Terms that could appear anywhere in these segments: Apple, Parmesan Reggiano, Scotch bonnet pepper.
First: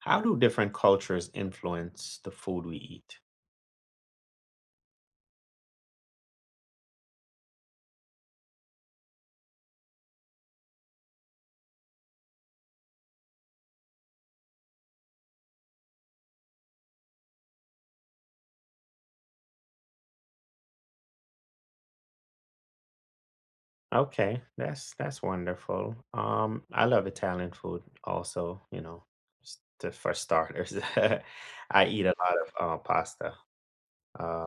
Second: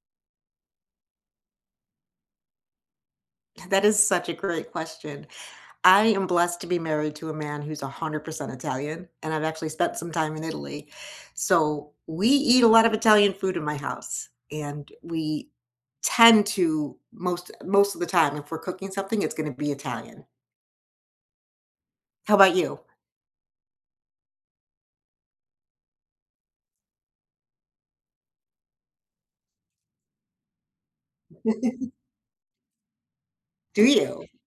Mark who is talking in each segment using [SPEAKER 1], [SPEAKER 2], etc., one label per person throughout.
[SPEAKER 1] How do different cultures influence the food we eat?
[SPEAKER 2] That is such a great question. I am blessed to be married to a man who's 100% Italian, and I've actually spent some time in Italy. So we eat a lot of Italian food in my house, and we tend to most of the time, if we're cooking something, it's going to be Italian. How about you?
[SPEAKER 1] Okay, that's wonderful. I love Italian food also, for starters. I eat a lot of pasta.
[SPEAKER 2] Do you?
[SPEAKER 1] Uh,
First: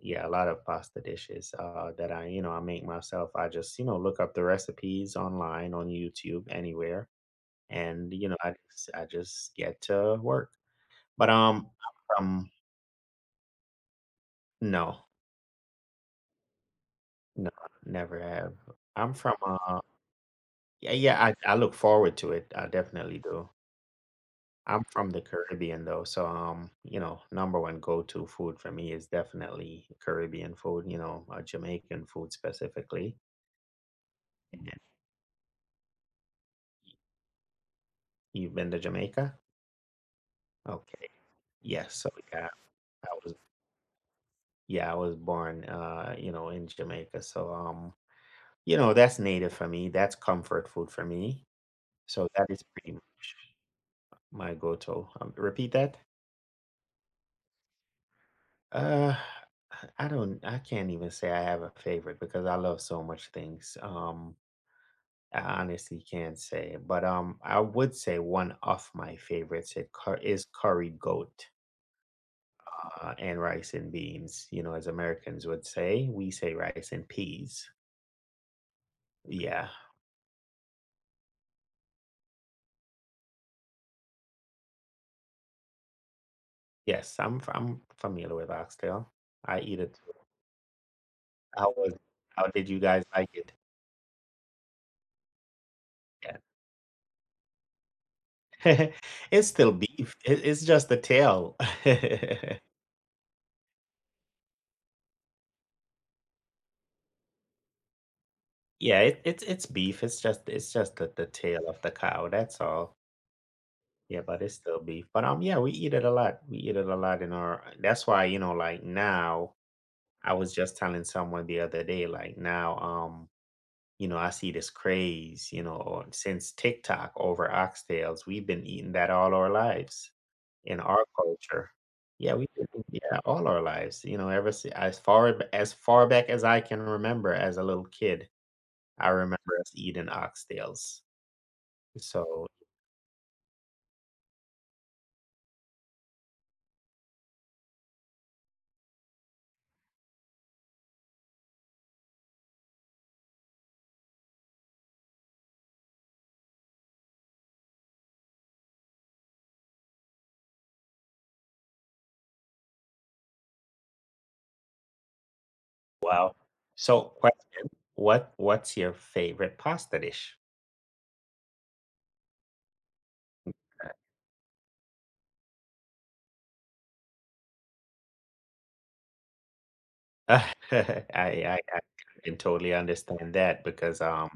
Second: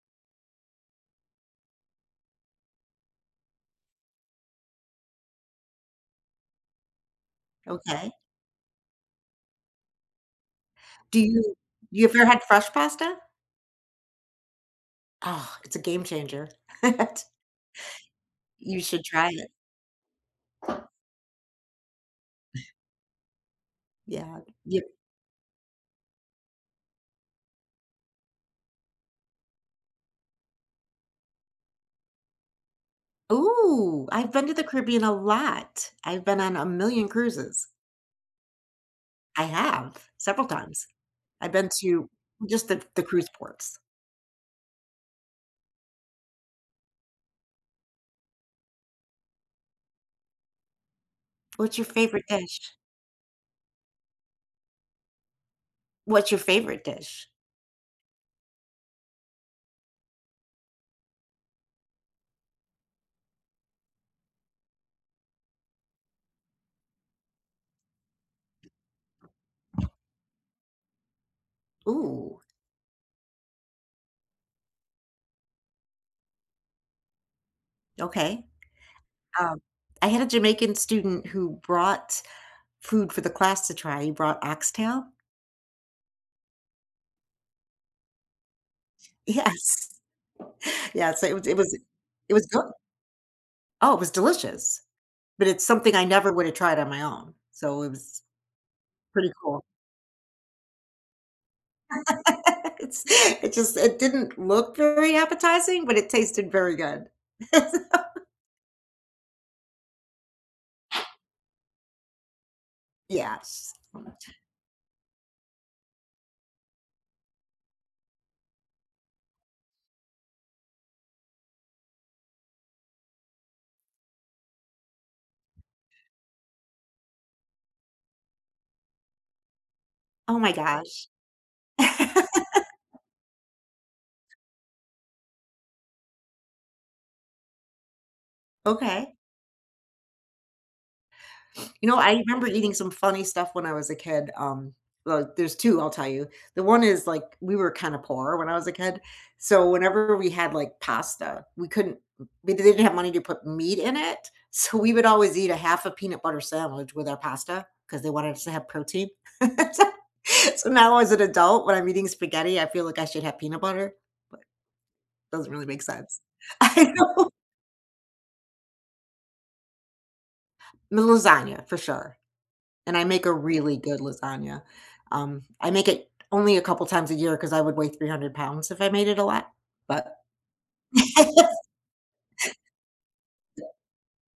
[SPEAKER 1] yeah, a lot of pasta dishes that I make myself. I just, look up the recipes online on YouTube, anywhere, and
[SPEAKER 2] Okay.
[SPEAKER 1] I just get to work.
[SPEAKER 2] Do
[SPEAKER 1] But
[SPEAKER 2] you You
[SPEAKER 1] I'm
[SPEAKER 2] ever had
[SPEAKER 1] from.
[SPEAKER 2] fresh pasta?
[SPEAKER 1] No,
[SPEAKER 2] Oh, it's a game changer.
[SPEAKER 1] no, never have.
[SPEAKER 2] You should
[SPEAKER 1] I'm
[SPEAKER 2] try
[SPEAKER 1] from
[SPEAKER 2] it.
[SPEAKER 1] uh. Yeah, yeah, I look forward to it. I definitely do.
[SPEAKER 2] Yeah.
[SPEAKER 1] I'm from the Caribbean though, so number one go-to food for me is definitely Caribbean food, Jamaican food specifically.
[SPEAKER 2] Ooh, I've been to
[SPEAKER 1] And
[SPEAKER 2] the Caribbean a lot. I've been on a million cruises.
[SPEAKER 1] you've been to Jamaica?
[SPEAKER 2] I have, several times.
[SPEAKER 1] Okay.
[SPEAKER 2] I've been
[SPEAKER 1] Yes,
[SPEAKER 2] to
[SPEAKER 1] so yeah,
[SPEAKER 2] just the
[SPEAKER 1] I
[SPEAKER 2] cruise
[SPEAKER 1] was
[SPEAKER 2] ports.
[SPEAKER 1] yeah, I was born in Jamaica. So that's native for me. That's comfort food for me.
[SPEAKER 2] What's your favorite
[SPEAKER 1] So that is
[SPEAKER 2] dish?
[SPEAKER 1] pretty much my go-to. Repeat that?
[SPEAKER 2] What's your favorite dish?
[SPEAKER 1] Uh, I can't even say I have a favorite because I love so much things. I honestly can't say, but I would say one of my favorites is curry goat
[SPEAKER 2] Ooh,
[SPEAKER 1] and rice and beans. You know, as Americans would say, we say rice and peas.
[SPEAKER 2] okay. Um,
[SPEAKER 1] Yeah,
[SPEAKER 2] I had a Jamaican student who brought food for the class to try. He brought oxtail.
[SPEAKER 1] yes, I'm familiar with oxtail. I eat
[SPEAKER 2] Yes.
[SPEAKER 1] it.
[SPEAKER 2] Yeah, so it was it
[SPEAKER 1] How
[SPEAKER 2] was
[SPEAKER 1] was?
[SPEAKER 2] it was
[SPEAKER 1] How
[SPEAKER 2] good.
[SPEAKER 1] did you guys like it?
[SPEAKER 2] Oh, it was delicious, but it's something I never would have tried on my own, so it was
[SPEAKER 1] Yeah.
[SPEAKER 2] pretty
[SPEAKER 1] It's
[SPEAKER 2] cool.
[SPEAKER 1] still beef. It's just the tail.
[SPEAKER 2] It's it just it didn't look very appetizing, but it tasted very good.
[SPEAKER 1] Yeah, it's beef. It's just the tail of the cow. That's all.
[SPEAKER 2] Yes.
[SPEAKER 1] Yeah, but it's still beef. But yeah, we eat it a lot. We eat it a lot in our. That's why like now, I was just telling someone the other day, like now, I see this craze, since TikTok over oxtails, we've been eating that all our lives
[SPEAKER 2] Oh my
[SPEAKER 1] in our
[SPEAKER 2] gosh.
[SPEAKER 1] culture. Yeah, we did. Yeah, all our lives. You know, ever si- as far b- as far back as I can remember as a little kid I
[SPEAKER 2] Okay.
[SPEAKER 1] remember us eating oxtails.
[SPEAKER 2] You know, I
[SPEAKER 1] So,
[SPEAKER 2] remember eating some funny stuff when I was a kid, well, there's two, I'll tell you. The one is, like, we were kinda poor when I was a kid, so whenever we had, like, pasta, we didn't have money to put meat in it, so we would always eat a half a peanut butter sandwich with our pasta because they wanted us to have protein. So so now as an adult, when I'm eating spaghetti, I feel like I should have peanut butter, but it doesn't really make sense.
[SPEAKER 1] wow.
[SPEAKER 2] I
[SPEAKER 1] So,
[SPEAKER 2] know.
[SPEAKER 1] question, what's your favorite pasta dish?
[SPEAKER 2] Lasagna, for sure. And I make a really good lasagna. I make it only a couple times a year because I would weigh 300 pounds if I made it a lot, but
[SPEAKER 1] I I I can totally understand that because um,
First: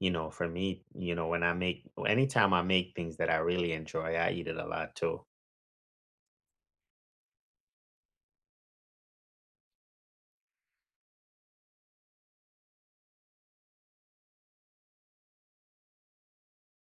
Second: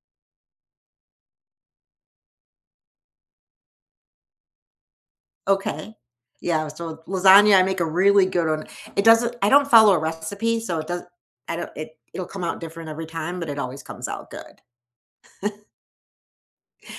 [SPEAKER 1] you know, for me, when I make anytime I make things that I really enjoy, I eat it a lot too.
[SPEAKER 2] okay. Yeah, so lasagna, I make a really good one. It doesn't I don't follow a recipe, so it doesn't I don't it it'll come out different every time, but it always comes out good.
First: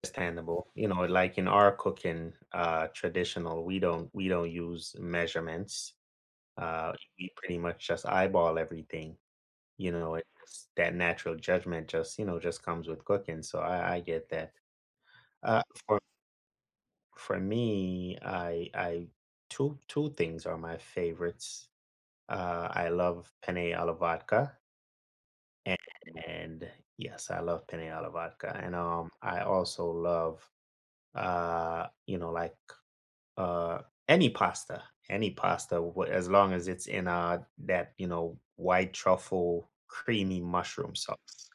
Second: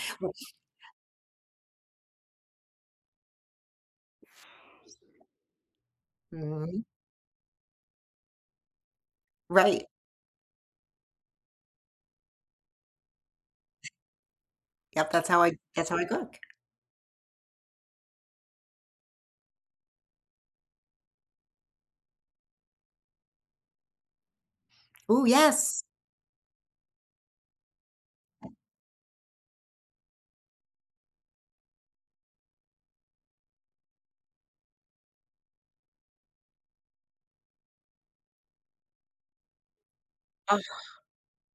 [SPEAKER 1] Understandable. Like in our cooking, traditional, we don't use measurements.
[SPEAKER 2] Mhm.
[SPEAKER 1] Uh we pretty much just eyeball everything.
[SPEAKER 2] Right.
[SPEAKER 1] It just that natural judgment just, just comes with cooking, so I get that.
[SPEAKER 2] Yep,
[SPEAKER 1] Uh,
[SPEAKER 2] that's how
[SPEAKER 1] for
[SPEAKER 2] I cook.
[SPEAKER 1] for me, I 2 things are my favorites. I love penne alla vodka,
[SPEAKER 2] Oh
[SPEAKER 1] and
[SPEAKER 2] yes.
[SPEAKER 1] and yes, I love penne alla vodka, and, I also love, like, uh, any pasta, any pasta, wha as long as it's in, that, white truffle creamy
[SPEAKER 2] Oh,
[SPEAKER 1] mushroom sauce.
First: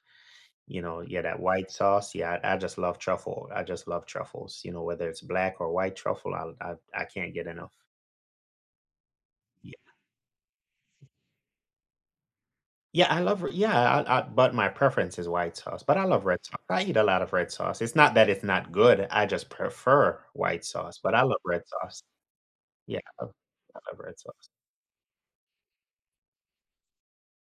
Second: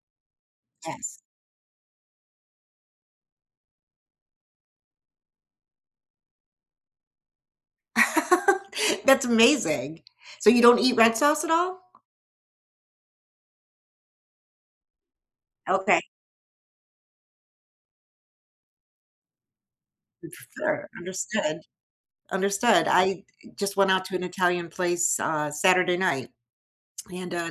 [SPEAKER 2] yes.
[SPEAKER 1] Yeah, that white sauce. Yeah, I just love truffle. I just love truffles. Whether it's black or white truffle, I can't get enough.
[SPEAKER 2] That's
[SPEAKER 1] Yeah,
[SPEAKER 2] amazing. So you don't eat red sauce at all?
[SPEAKER 1] yeah, I love. Yeah, but my preference is white sauce. But
[SPEAKER 2] Okay,
[SPEAKER 1] I love red sauce. I eat a lot of red sauce. It's not that it's not good. I just prefer white
[SPEAKER 2] sure,
[SPEAKER 1] sauce. But I love red
[SPEAKER 2] understood.
[SPEAKER 1] sauce.
[SPEAKER 2] Understood.
[SPEAKER 1] Yeah,
[SPEAKER 2] I
[SPEAKER 1] I love,
[SPEAKER 2] just
[SPEAKER 1] I
[SPEAKER 2] went
[SPEAKER 1] love
[SPEAKER 2] out to
[SPEAKER 1] red
[SPEAKER 2] an
[SPEAKER 1] sauce.
[SPEAKER 2] Italian place, Saturday night, and,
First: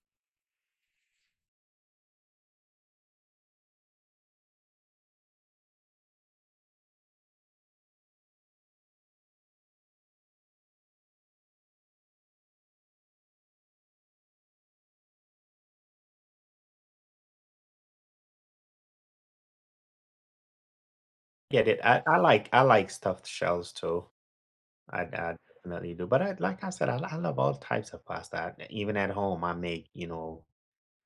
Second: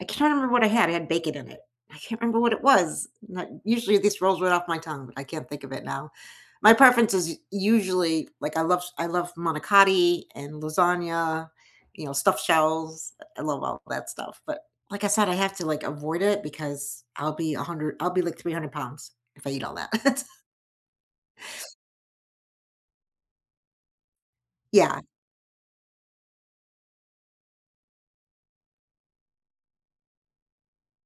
[SPEAKER 2] I cannot remember what I had. I had bacon in it. I can't remember what it was. Not usually this rolls right off my tongue, but I can't think of it now. My preference is usually like I love manicotti and lasagna, you know, stuffed shells. I love all that stuff, but like I said, I have to, like, avoid it because I'll be like 300 pounds if I eat all that.
[SPEAKER 1] Get it? I like stuffed shells too.
[SPEAKER 2] Yeah.
[SPEAKER 1] I definitely do. But like I said, I love all types of pasta. Even at home, I make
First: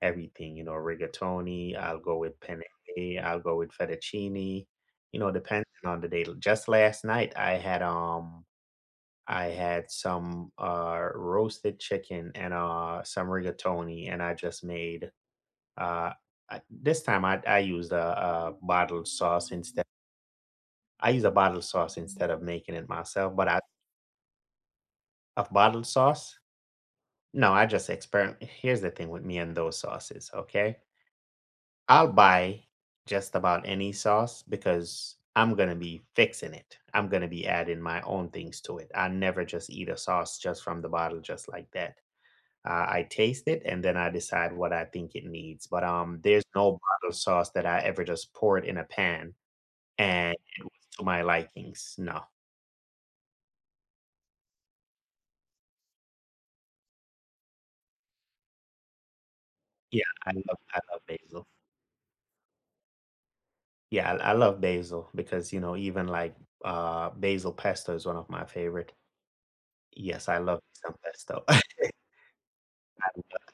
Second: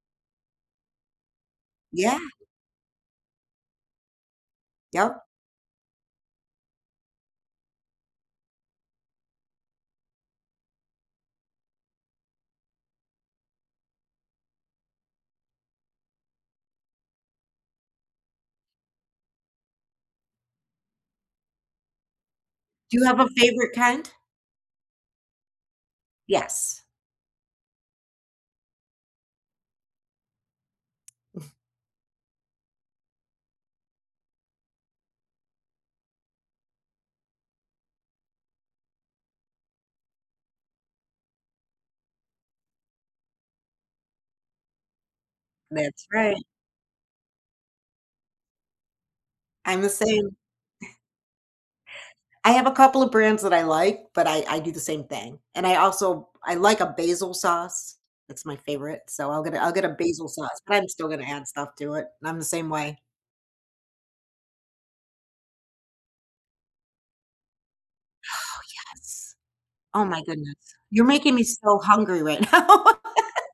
[SPEAKER 1] everything, rigatoni, I'll go
[SPEAKER 2] Yeah.
[SPEAKER 1] with penne, I'll go with fettuccine,
[SPEAKER 2] Yep.
[SPEAKER 1] depending on the day. Just last night I had some roasted chicken and some rigatoni and I just made uh I, this time I used a bottled sauce instead. I use a bottled sauce instead of making it
[SPEAKER 2] Do you have a
[SPEAKER 1] myself, but I.
[SPEAKER 2] favorite kind?
[SPEAKER 1] Of bottled sauce.
[SPEAKER 2] Yes.
[SPEAKER 1] No, I just experiment. Here's the thing with me and those sauces, okay? I'll buy just about any sauce because I'm going to be fixing it. I'm going to be adding my own things to it. I never just eat a sauce just from the bottle, just like that. I taste it and then I decide what I think it needs. But
[SPEAKER 2] That's right.
[SPEAKER 1] there's no bottle sauce that I ever just pour it in a pan
[SPEAKER 2] I'm the
[SPEAKER 1] and
[SPEAKER 2] same.
[SPEAKER 1] to my likings. No.
[SPEAKER 2] I have a couple of brands that I like, but I do the same thing, and I also I like a basil sauce. That's my favorite, so I'll get a
[SPEAKER 1] Yeah,
[SPEAKER 2] basil
[SPEAKER 1] I love
[SPEAKER 2] sauce, but
[SPEAKER 1] I
[SPEAKER 2] I'm
[SPEAKER 1] love
[SPEAKER 2] still gonna
[SPEAKER 1] basil.
[SPEAKER 2] add stuff to it, and I'm the same way.
[SPEAKER 1] Yeah, I love basil because even like basil pesto is one of my favorite.
[SPEAKER 2] Yes. Oh my
[SPEAKER 1] Yes, I
[SPEAKER 2] goodness.
[SPEAKER 1] love me some
[SPEAKER 2] You're making me
[SPEAKER 1] pesto.
[SPEAKER 2] so hungry right now.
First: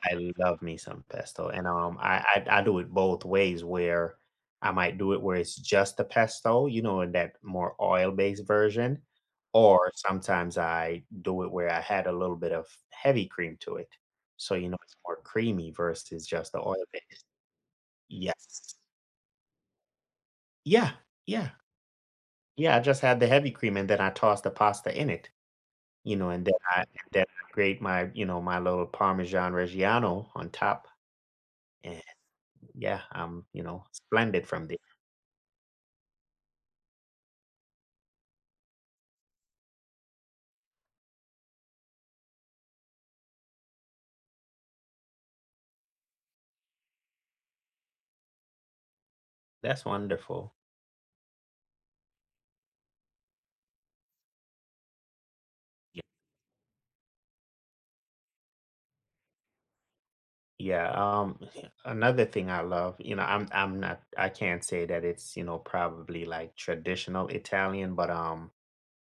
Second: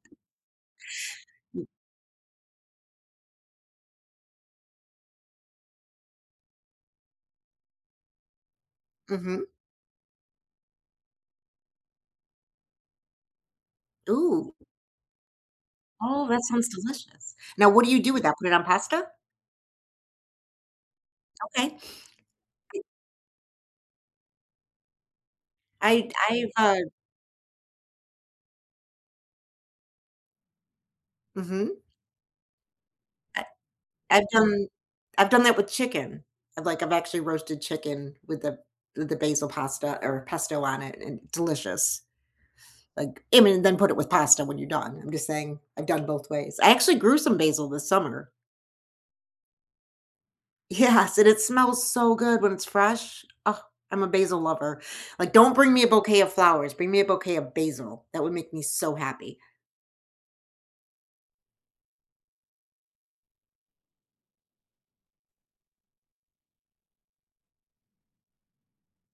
[SPEAKER 1] I love me some pesto,
[SPEAKER 2] Mm.
[SPEAKER 1] and, I do it both ways where I might do it where it's just the pesto, in that more oil-based version,
[SPEAKER 2] Mhm.
[SPEAKER 1] or sometimes I do it where I had a little bit of heavy cream to it, so,
[SPEAKER 2] Ooh.
[SPEAKER 1] it's more creamy versus
[SPEAKER 2] Oh, that
[SPEAKER 1] just the
[SPEAKER 2] sounds
[SPEAKER 1] oil-based.
[SPEAKER 2] delicious. Now what do you do with that? Put it on
[SPEAKER 1] Yes.
[SPEAKER 2] pasta?
[SPEAKER 1] Yeah, yeah,
[SPEAKER 2] Okay.
[SPEAKER 1] yeah, I just had the heavy cream, and then I tossed the pasta in it,
[SPEAKER 2] I
[SPEAKER 1] and
[SPEAKER 2] I've,
[SPEAKER 1] then I
[SPEAKER 2] uh
[SPEAKER 1] and then I grate my little Parmesan Reggiano on top,
[SPEAKER 2] mhm.
[SPEAKER 1] and yeah,
[SPEAKER 2] I I've
[SPEAKER 1] splendid from
[SPEAKER 2] done
[SPEAKER 1] there.
[SPEAKER 2] I've done that with chicken. I've, like, I've actually roasted chicken with the basil pasta or pesto on it, and delicious. Like, I mean, then put it with pasta when you're done. I'm just saying I've done both ways. I actually grew some basil this summer.
[SPEAKER 1] That's wonderful.
[SPEAKER 2] Yes, and it smells so good when it's fresh. Oh, I'm a basil lover. Like, don't bring me a
[SPEAKER 1] Yeah,
[SPEAKER 2] bouquet of flowers, bring me a bouquet of basil. That would make me so happy.
[SPEAKER 1] yeah. Yeah, another thing I love, I'm not I can't say that it's, probably like traditional Italian, but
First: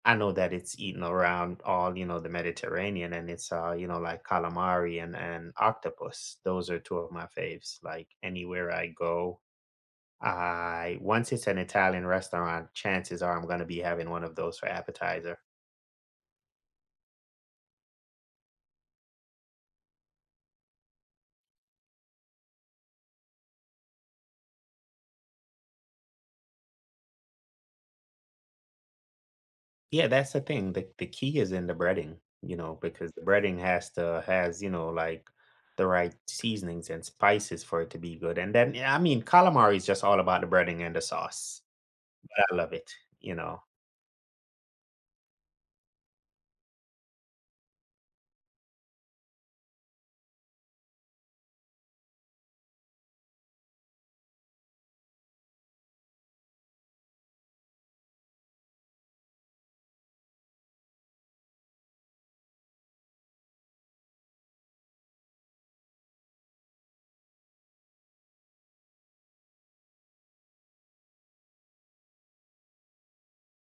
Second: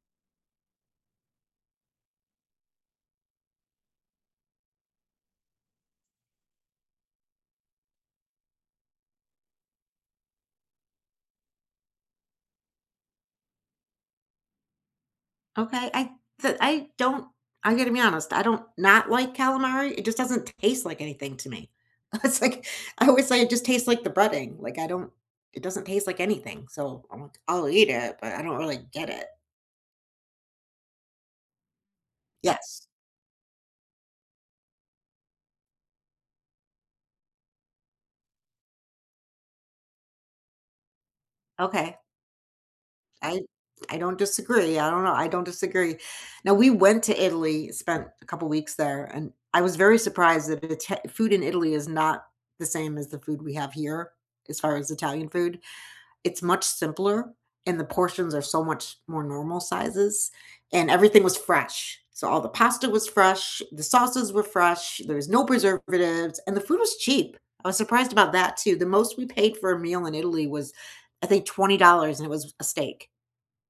[SPEAKER 1] I know that it's eaten around all, the Mediterranean and it's like calamari and octopus. Those are two of my faves. Like anywhere I go, I once it's an Italian restaurant, chances are I'm going to be having one of those for appetizer.
[SPEAKER 2] Okay, I don't I gotta be honest, I don't not like calamari, it just doesn't taste like anything to me. It's like, I always say it just tastes like the breading, like, I don't it doesn't taste like anything, so I'm like, "I'll eat it, but I don't really get it."
[SPEAKER 1] Yeah, that's the thing. The key is in the breading,
[SPEAKER 2] Yes.
[SPEAKER 1] because the breading has, like the right seasonings and spices for it to be good. And then yeah, I mean, calamari is just all about the breading and the sauce.
[SPEAKER 2] Okay.
[SPEAKER 1] But I love it, you
[SPEAKER 2] I
[SPEAKER 1] know.
[SPEAKER 2] I don't disagree, I don't know, I don't disagree. Now, we went to Italy, spent a couple weeks there, and I was very surprised that the food in Italy is not the same as the food we have here, as far as Italian food. It's much simpler and the portions are so much more normal sizes and everything was fresh. So all the pasta was fresh, the sauces were fresh, there was no preservatives, and the food was cheap. I was surprised about that too. The most we paid for a meal in Italy was I think $20 and it was a steak.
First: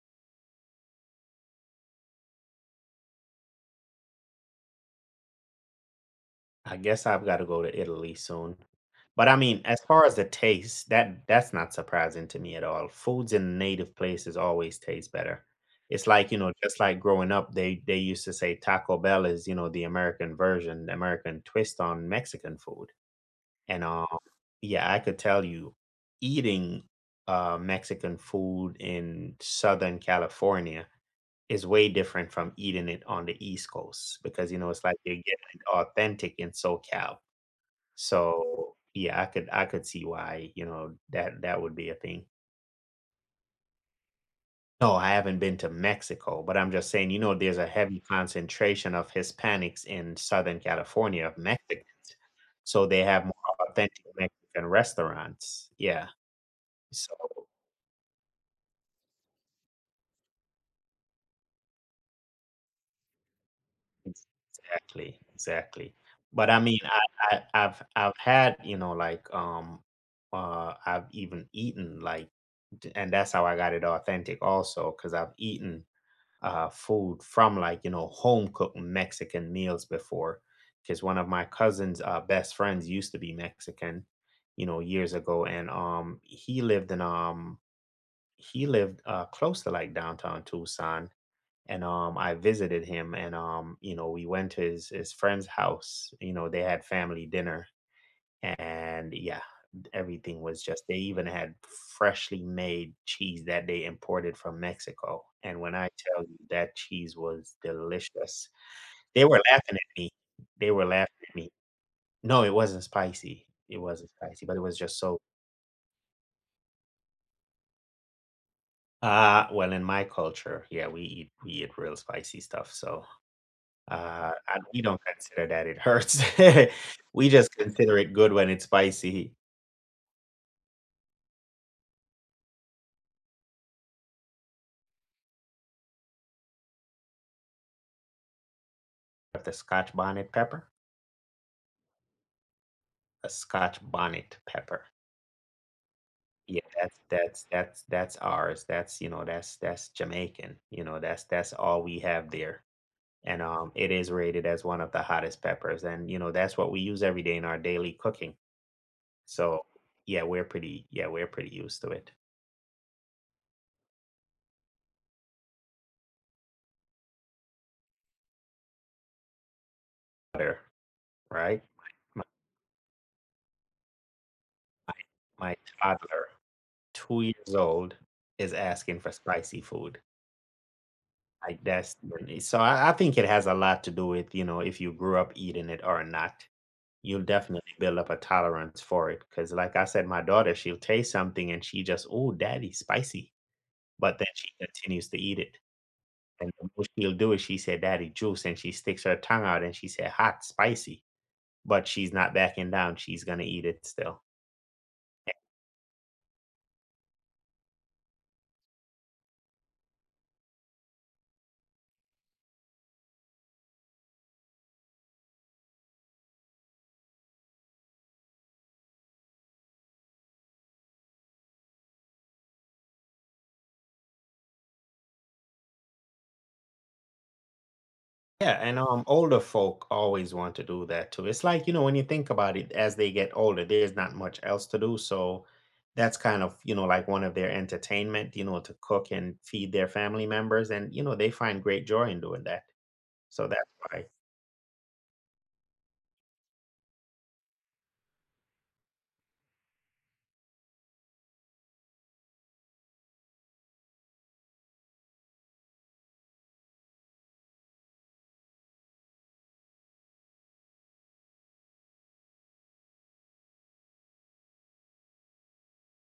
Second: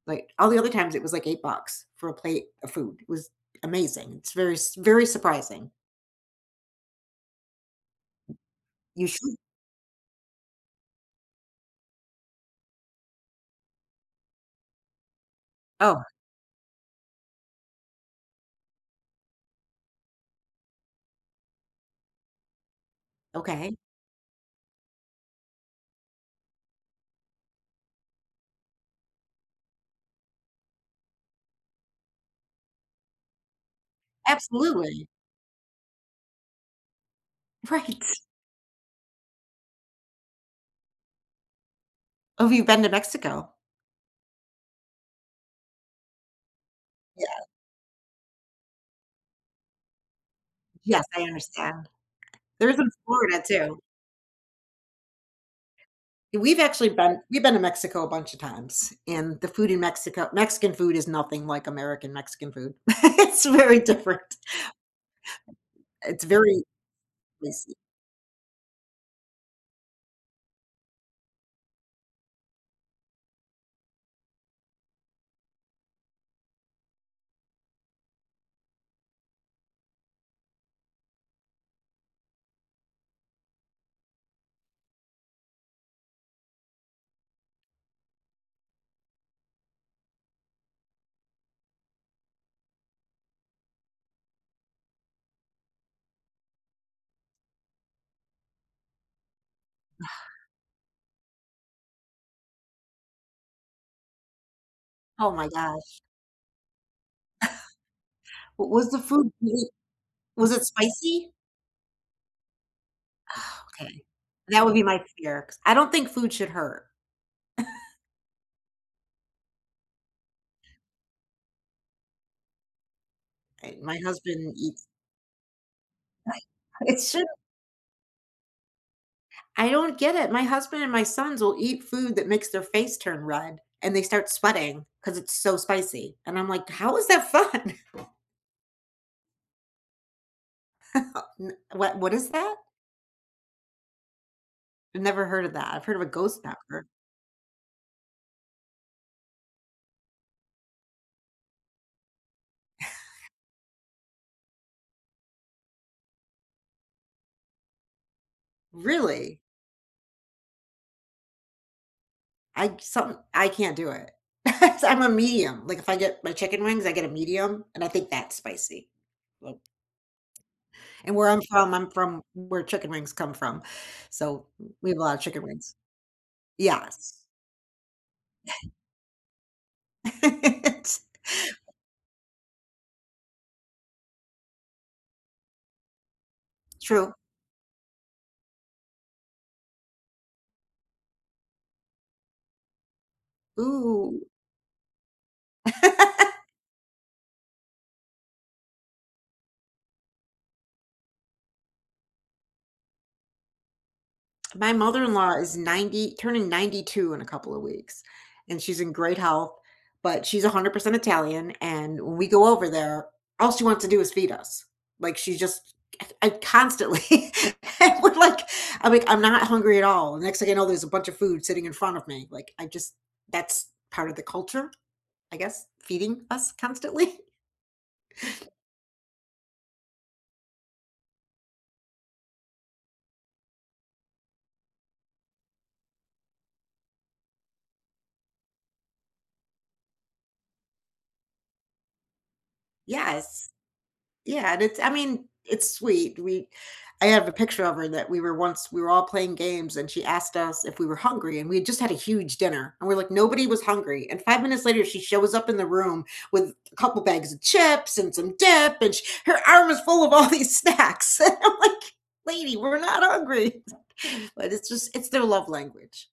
[SPEAKER 2] Like all the other times it was like 8 bucks for a plate of food. It was amazing. Very surprising.
[SPEAKER 1] I guess I've got to go to Italy soon.
[SPEAKER 2] You
[SPEAKER 1] But I
[SPEAKER 2] should.
[SPEAKER 1] mean, as far as the taste, that's not surprising to me at all. Foods in native places always taste better.
[SPEAKER 2] Oh,
[SPEAKER 1] It's like, just like growing up, they used to say Taco Bell is, you know, the American version, the American twist on Mexican food.
[SPEAKER 2] okay.
[SPEAKER 1] And yeah, I could tell you, eating Mexican food in Southern California is way different from eating it on the East Coast because it's like
[SPEAKER 2] Absolutely.
[SPEAKER 1] you're getting it authentic in SoCal.
[SPEAKER 2] Right.
[SPEAKER 1] So yeah, I could see why that would be a thing.
[SPEAKER 2] Oh, have you been to Mexico?
[SPEAKER 1] No, I haven't been to Mexico, but I'm just saying,
[SPEAKER 2] Yeah.
[SPEAKER 1] there's a heavy concentration of Hispanics in Southern
[SPEAKER 2] Yes, I
[SPEAKER 1] California of Mexicans,
[SPEAKER 2] understand. There's
[SPEAKER 1] so
[SPEAKER 2] in
[SPEAKER 1] they have more
[SPEAKER 2] Florida too.
[SPEAKER 1] authentic Mexican restaurants. Yeah,
[SPEAKER 2] We've actually
[SPEAKER 1] so
[SPEAKER 2] been we've been to Mexico a bunch of times, and the food in Mexico Mexican food is nothing like American Mexican food. It's very different.
[SPEAKER 1] exactly, exactly.
[SPEAKER 2] It's
[SPEAKER 1] But I
[SPEAKER 2] very
[SPEAKER 1] mean, I, I
[SPEAKER 2] spicy.
[SPEAKER 1] I've I've had I've even eaten like, and that's how I got it authentic also because I've eaten food from like home cooked Mexican meals before because one of my cousin's best friends used to be Mexican, years ago, and he lived close to like downtown Tucson and I visited him and we went to his friend's house. They had family dinner and yeah everything was just they even had freshly made cheese that they imported from Mexico,
[SPEAKER 2] Oh my
[SPEAKER 1] and when I
[SPEAKER 2] gosh.
[SPEAKER 1] tell you that cheese was delicious,
[SPEAKER 2] W was the
[SPEAKER 1] they
[SPEAKER 2] food
[SPEAKER 1] were
[SPEAKER 2] really
[SPEAKER 1] laughing at me,
[SPEAKER 2] was it
[SPEAKER 1] they were laughing
[SPEAKER 2] spicy?
[SPEAKER 1] at me. No, it wasn't spicy, it
[SPEAKER 2] Okay.
[SPEAKER 1] wasn't spicy, but it
[SPEAKER 2] That would
[SPEAKER 1] was
[SPEAKER 2] be
[SPEAKER 1] just
[SPEAKER 2] my
[SPEAKER 1] so.
[SPEAKER 2] fear, 'cause I don't think food should hurt.
[SPEAKER 1] Well, in my culture, yeah, we eat real spicy stuff, so
[SPEAKER 2] I my husband
[SPEAKER 1] And we
[SPEAKER 2] eats
[SPEAKER 1] don't consider that it hurts.
[SPEAKER 2] it should.
[SPEAKER 1] We just consider it good when it's spicy.
[SPEAKER 2] I don't get it. My husband and my sons will eat food that makes their face turn red, and they start sweating because it's so spicy, and I'm like, "How is that fun?"
[SPEAKER 1] The Scotch bonnet pepper?
[SPEAKER 2] Oh, n what is that?
[SPEAKER 1] A Scotch bonnet pepper.
[SPEAKER 2] I've never heard of that. I've heard of a ghost
[SPEAKER 1] Yeah,
[SPEAKER 2] pepper.
[SPEAKER 1] that's ours. That's Jamaican. That's all we have there. And it is rated as one of the hottest peppers. And that's what we use every day in our daily cooking.
[SPEAKER 2] Really?
[SPEAKER 1] So yeah, we're pretty used to it.
[SPEAKER 2] I can't do it. I'm a medium. Like, if I get my chicken wings, I get a medium, and I think that's spicy. Nope.
[SPEAKER 1] Butter,
[SPEAKER 2] And where
[SPEAKER 1] right?
[SPEAKER 2] I'm
[SPEAKER 1] My
[SPEAKER 2] from where chicken wings come from, so we have a lot of chicken
[SPEAKER 1] my
[SPEAKER 2] wings.
[SPEAKER 1] toddler
[SPEAKER 2] Yes.
[SPEAKER 1] 2 years old is asking for spicy food. Like, that's so I think it has a lot to do with, you know, if you grew up eating it or not.
[SPEAKER 2] It's true.
[SPEAKER 1] You'll definitely build up a tolerance for it. Cause like I said, my daughter, she'll taste something and she just, "Oh daddy, spicy," but then
[SPEAKER 2] Ooh.
[SPEAKER 1] she continues to eat it, and the most she'll do is she said, "Daddy, juice," and she sticks her tongue out and she said, "Hot, spicy," but she's not backing down. She's gonna eat it still.
[SPEAKER 2] My mother-in-law is 90 turning 92 in a couple of weeks, and she's in great health, but she's 100% Italian, and when we go over there, all she wants to do is feed us. Like, she just I constantly I would like I'm like, "I'm not hungry at all." The next thing I know, there's a bunch of food sitting in front of me. Like, I just that's part of the culture, I guess, feeding us constantly.
[SPEAKER 1] Yeah, and older folk always want to do that too. It's like, when you think about it, as they get older, there's not much else to do. So that's kind of, like one of their entertainment, to cook and feed their family members. And, they find great joy in doing that. So
[SPEAKER 2] Yes.
[SPEAKER 1] that's why it's
[SPEAKER 2] Yeah, and it's I mean, it's sweet. We I have a picture of her that we were all playing games, and she asked us if we were hungry, and we had just had a huge dinner, and we're like, nobody was hungry. And 5 minutes later, she shows up in the room with a couple bags of chips and some dip, and she, her arm is full of all these snacks. And I'm like, lady, we're not hungry. But it's just it's their love language.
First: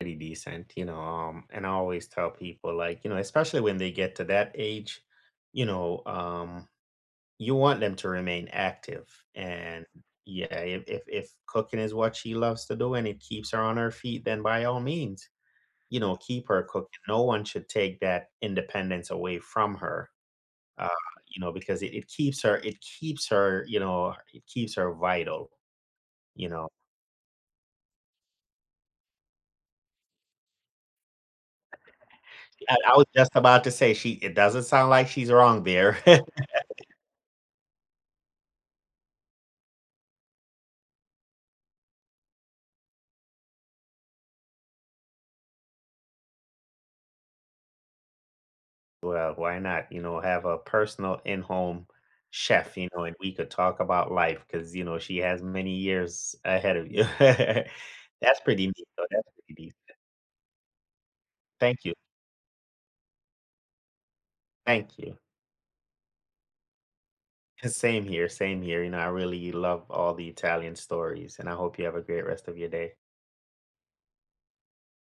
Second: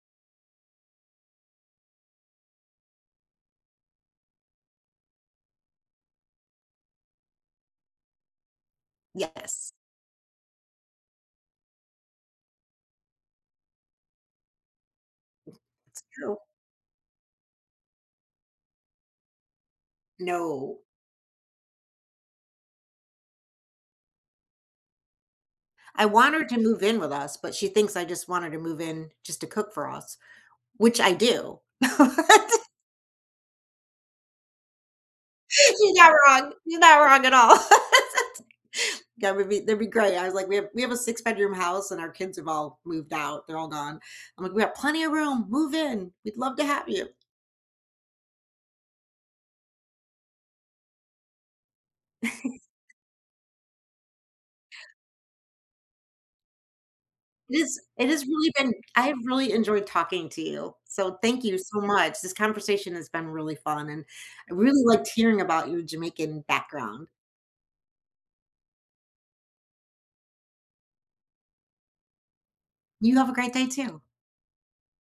[SPEAKER 1] pretty decent. And I always tell people, like, especially when they get to that age, you know, um, You want them to remain active,
[SPEAKER 2] Yes,
[SPEAKER 1] and yeah, if cooking is what she loves to do and it keeps her on her feet, then by all means, you
[SPEAKER 2] it's
[SPEAKER 1] know,
[SPEAKER 2] true.
[SPEAKER 1] keep her cooking. No one should take that independence away from her,
[SPEAKER 2] No.
[SPEAKER 1] uh, because it keeps her, it keeps her, it keeps her vital.
[SPEAKER 2] I want her
[SPEAKER 1] You
[SPEAKER 2] to
[SPEAKER 1] know,
[SPEAKER 2] move in with us, but she thinks I just want her to move in just to cook for us. Which I do. You're
[SPEAKER 1] I was just about to say she. It doesn't sound like she's wrong there.
[SPEAKER 2] not wrong. You're not wrong at all. That would be that'd be great. I was like, we have a six-bedroom house and our kids have all moved out. They're all gone. I'm like, we have plenty of room. Move in. We'd love to have you.
[SPEAKER 1] Well, why not? You know, have a personal in-home chef, you know, and we could talk about life because, you know, she has many years ahead of you.
[SPEAKER 2] It is it has
[SPEAKER 1] That's
[SPEAKER 2] really
[SPEAKER 1] pretty
[SPEAKER 2] been
[SPEAKER 1] neat,
[SPEAKER 2] I
[SPEAKER 1] though.
[SPEAKER 2] have
[SPEAKER 1] That's
[SPEAKER 2] really
[SPEAKER 1] pretty neat.
[SPEAKER 2] enjoyed talking to you. So thank you so
[SPEAKER 1] Thank you.
[SPEAKER 2] much. This conversation has been really fun and I really
[SPEAKER 1] Thank
[SPEAKER 2] liked
[SPEAKER 1] you.
[SPEAKER 2] hearing about your Jamaican background.
[SPEAKER 1] Same here. Same here. You know, I really love all the Italian stories, and I hope you have a great rest of your day.
[SPEAKER 2] You have a great day too.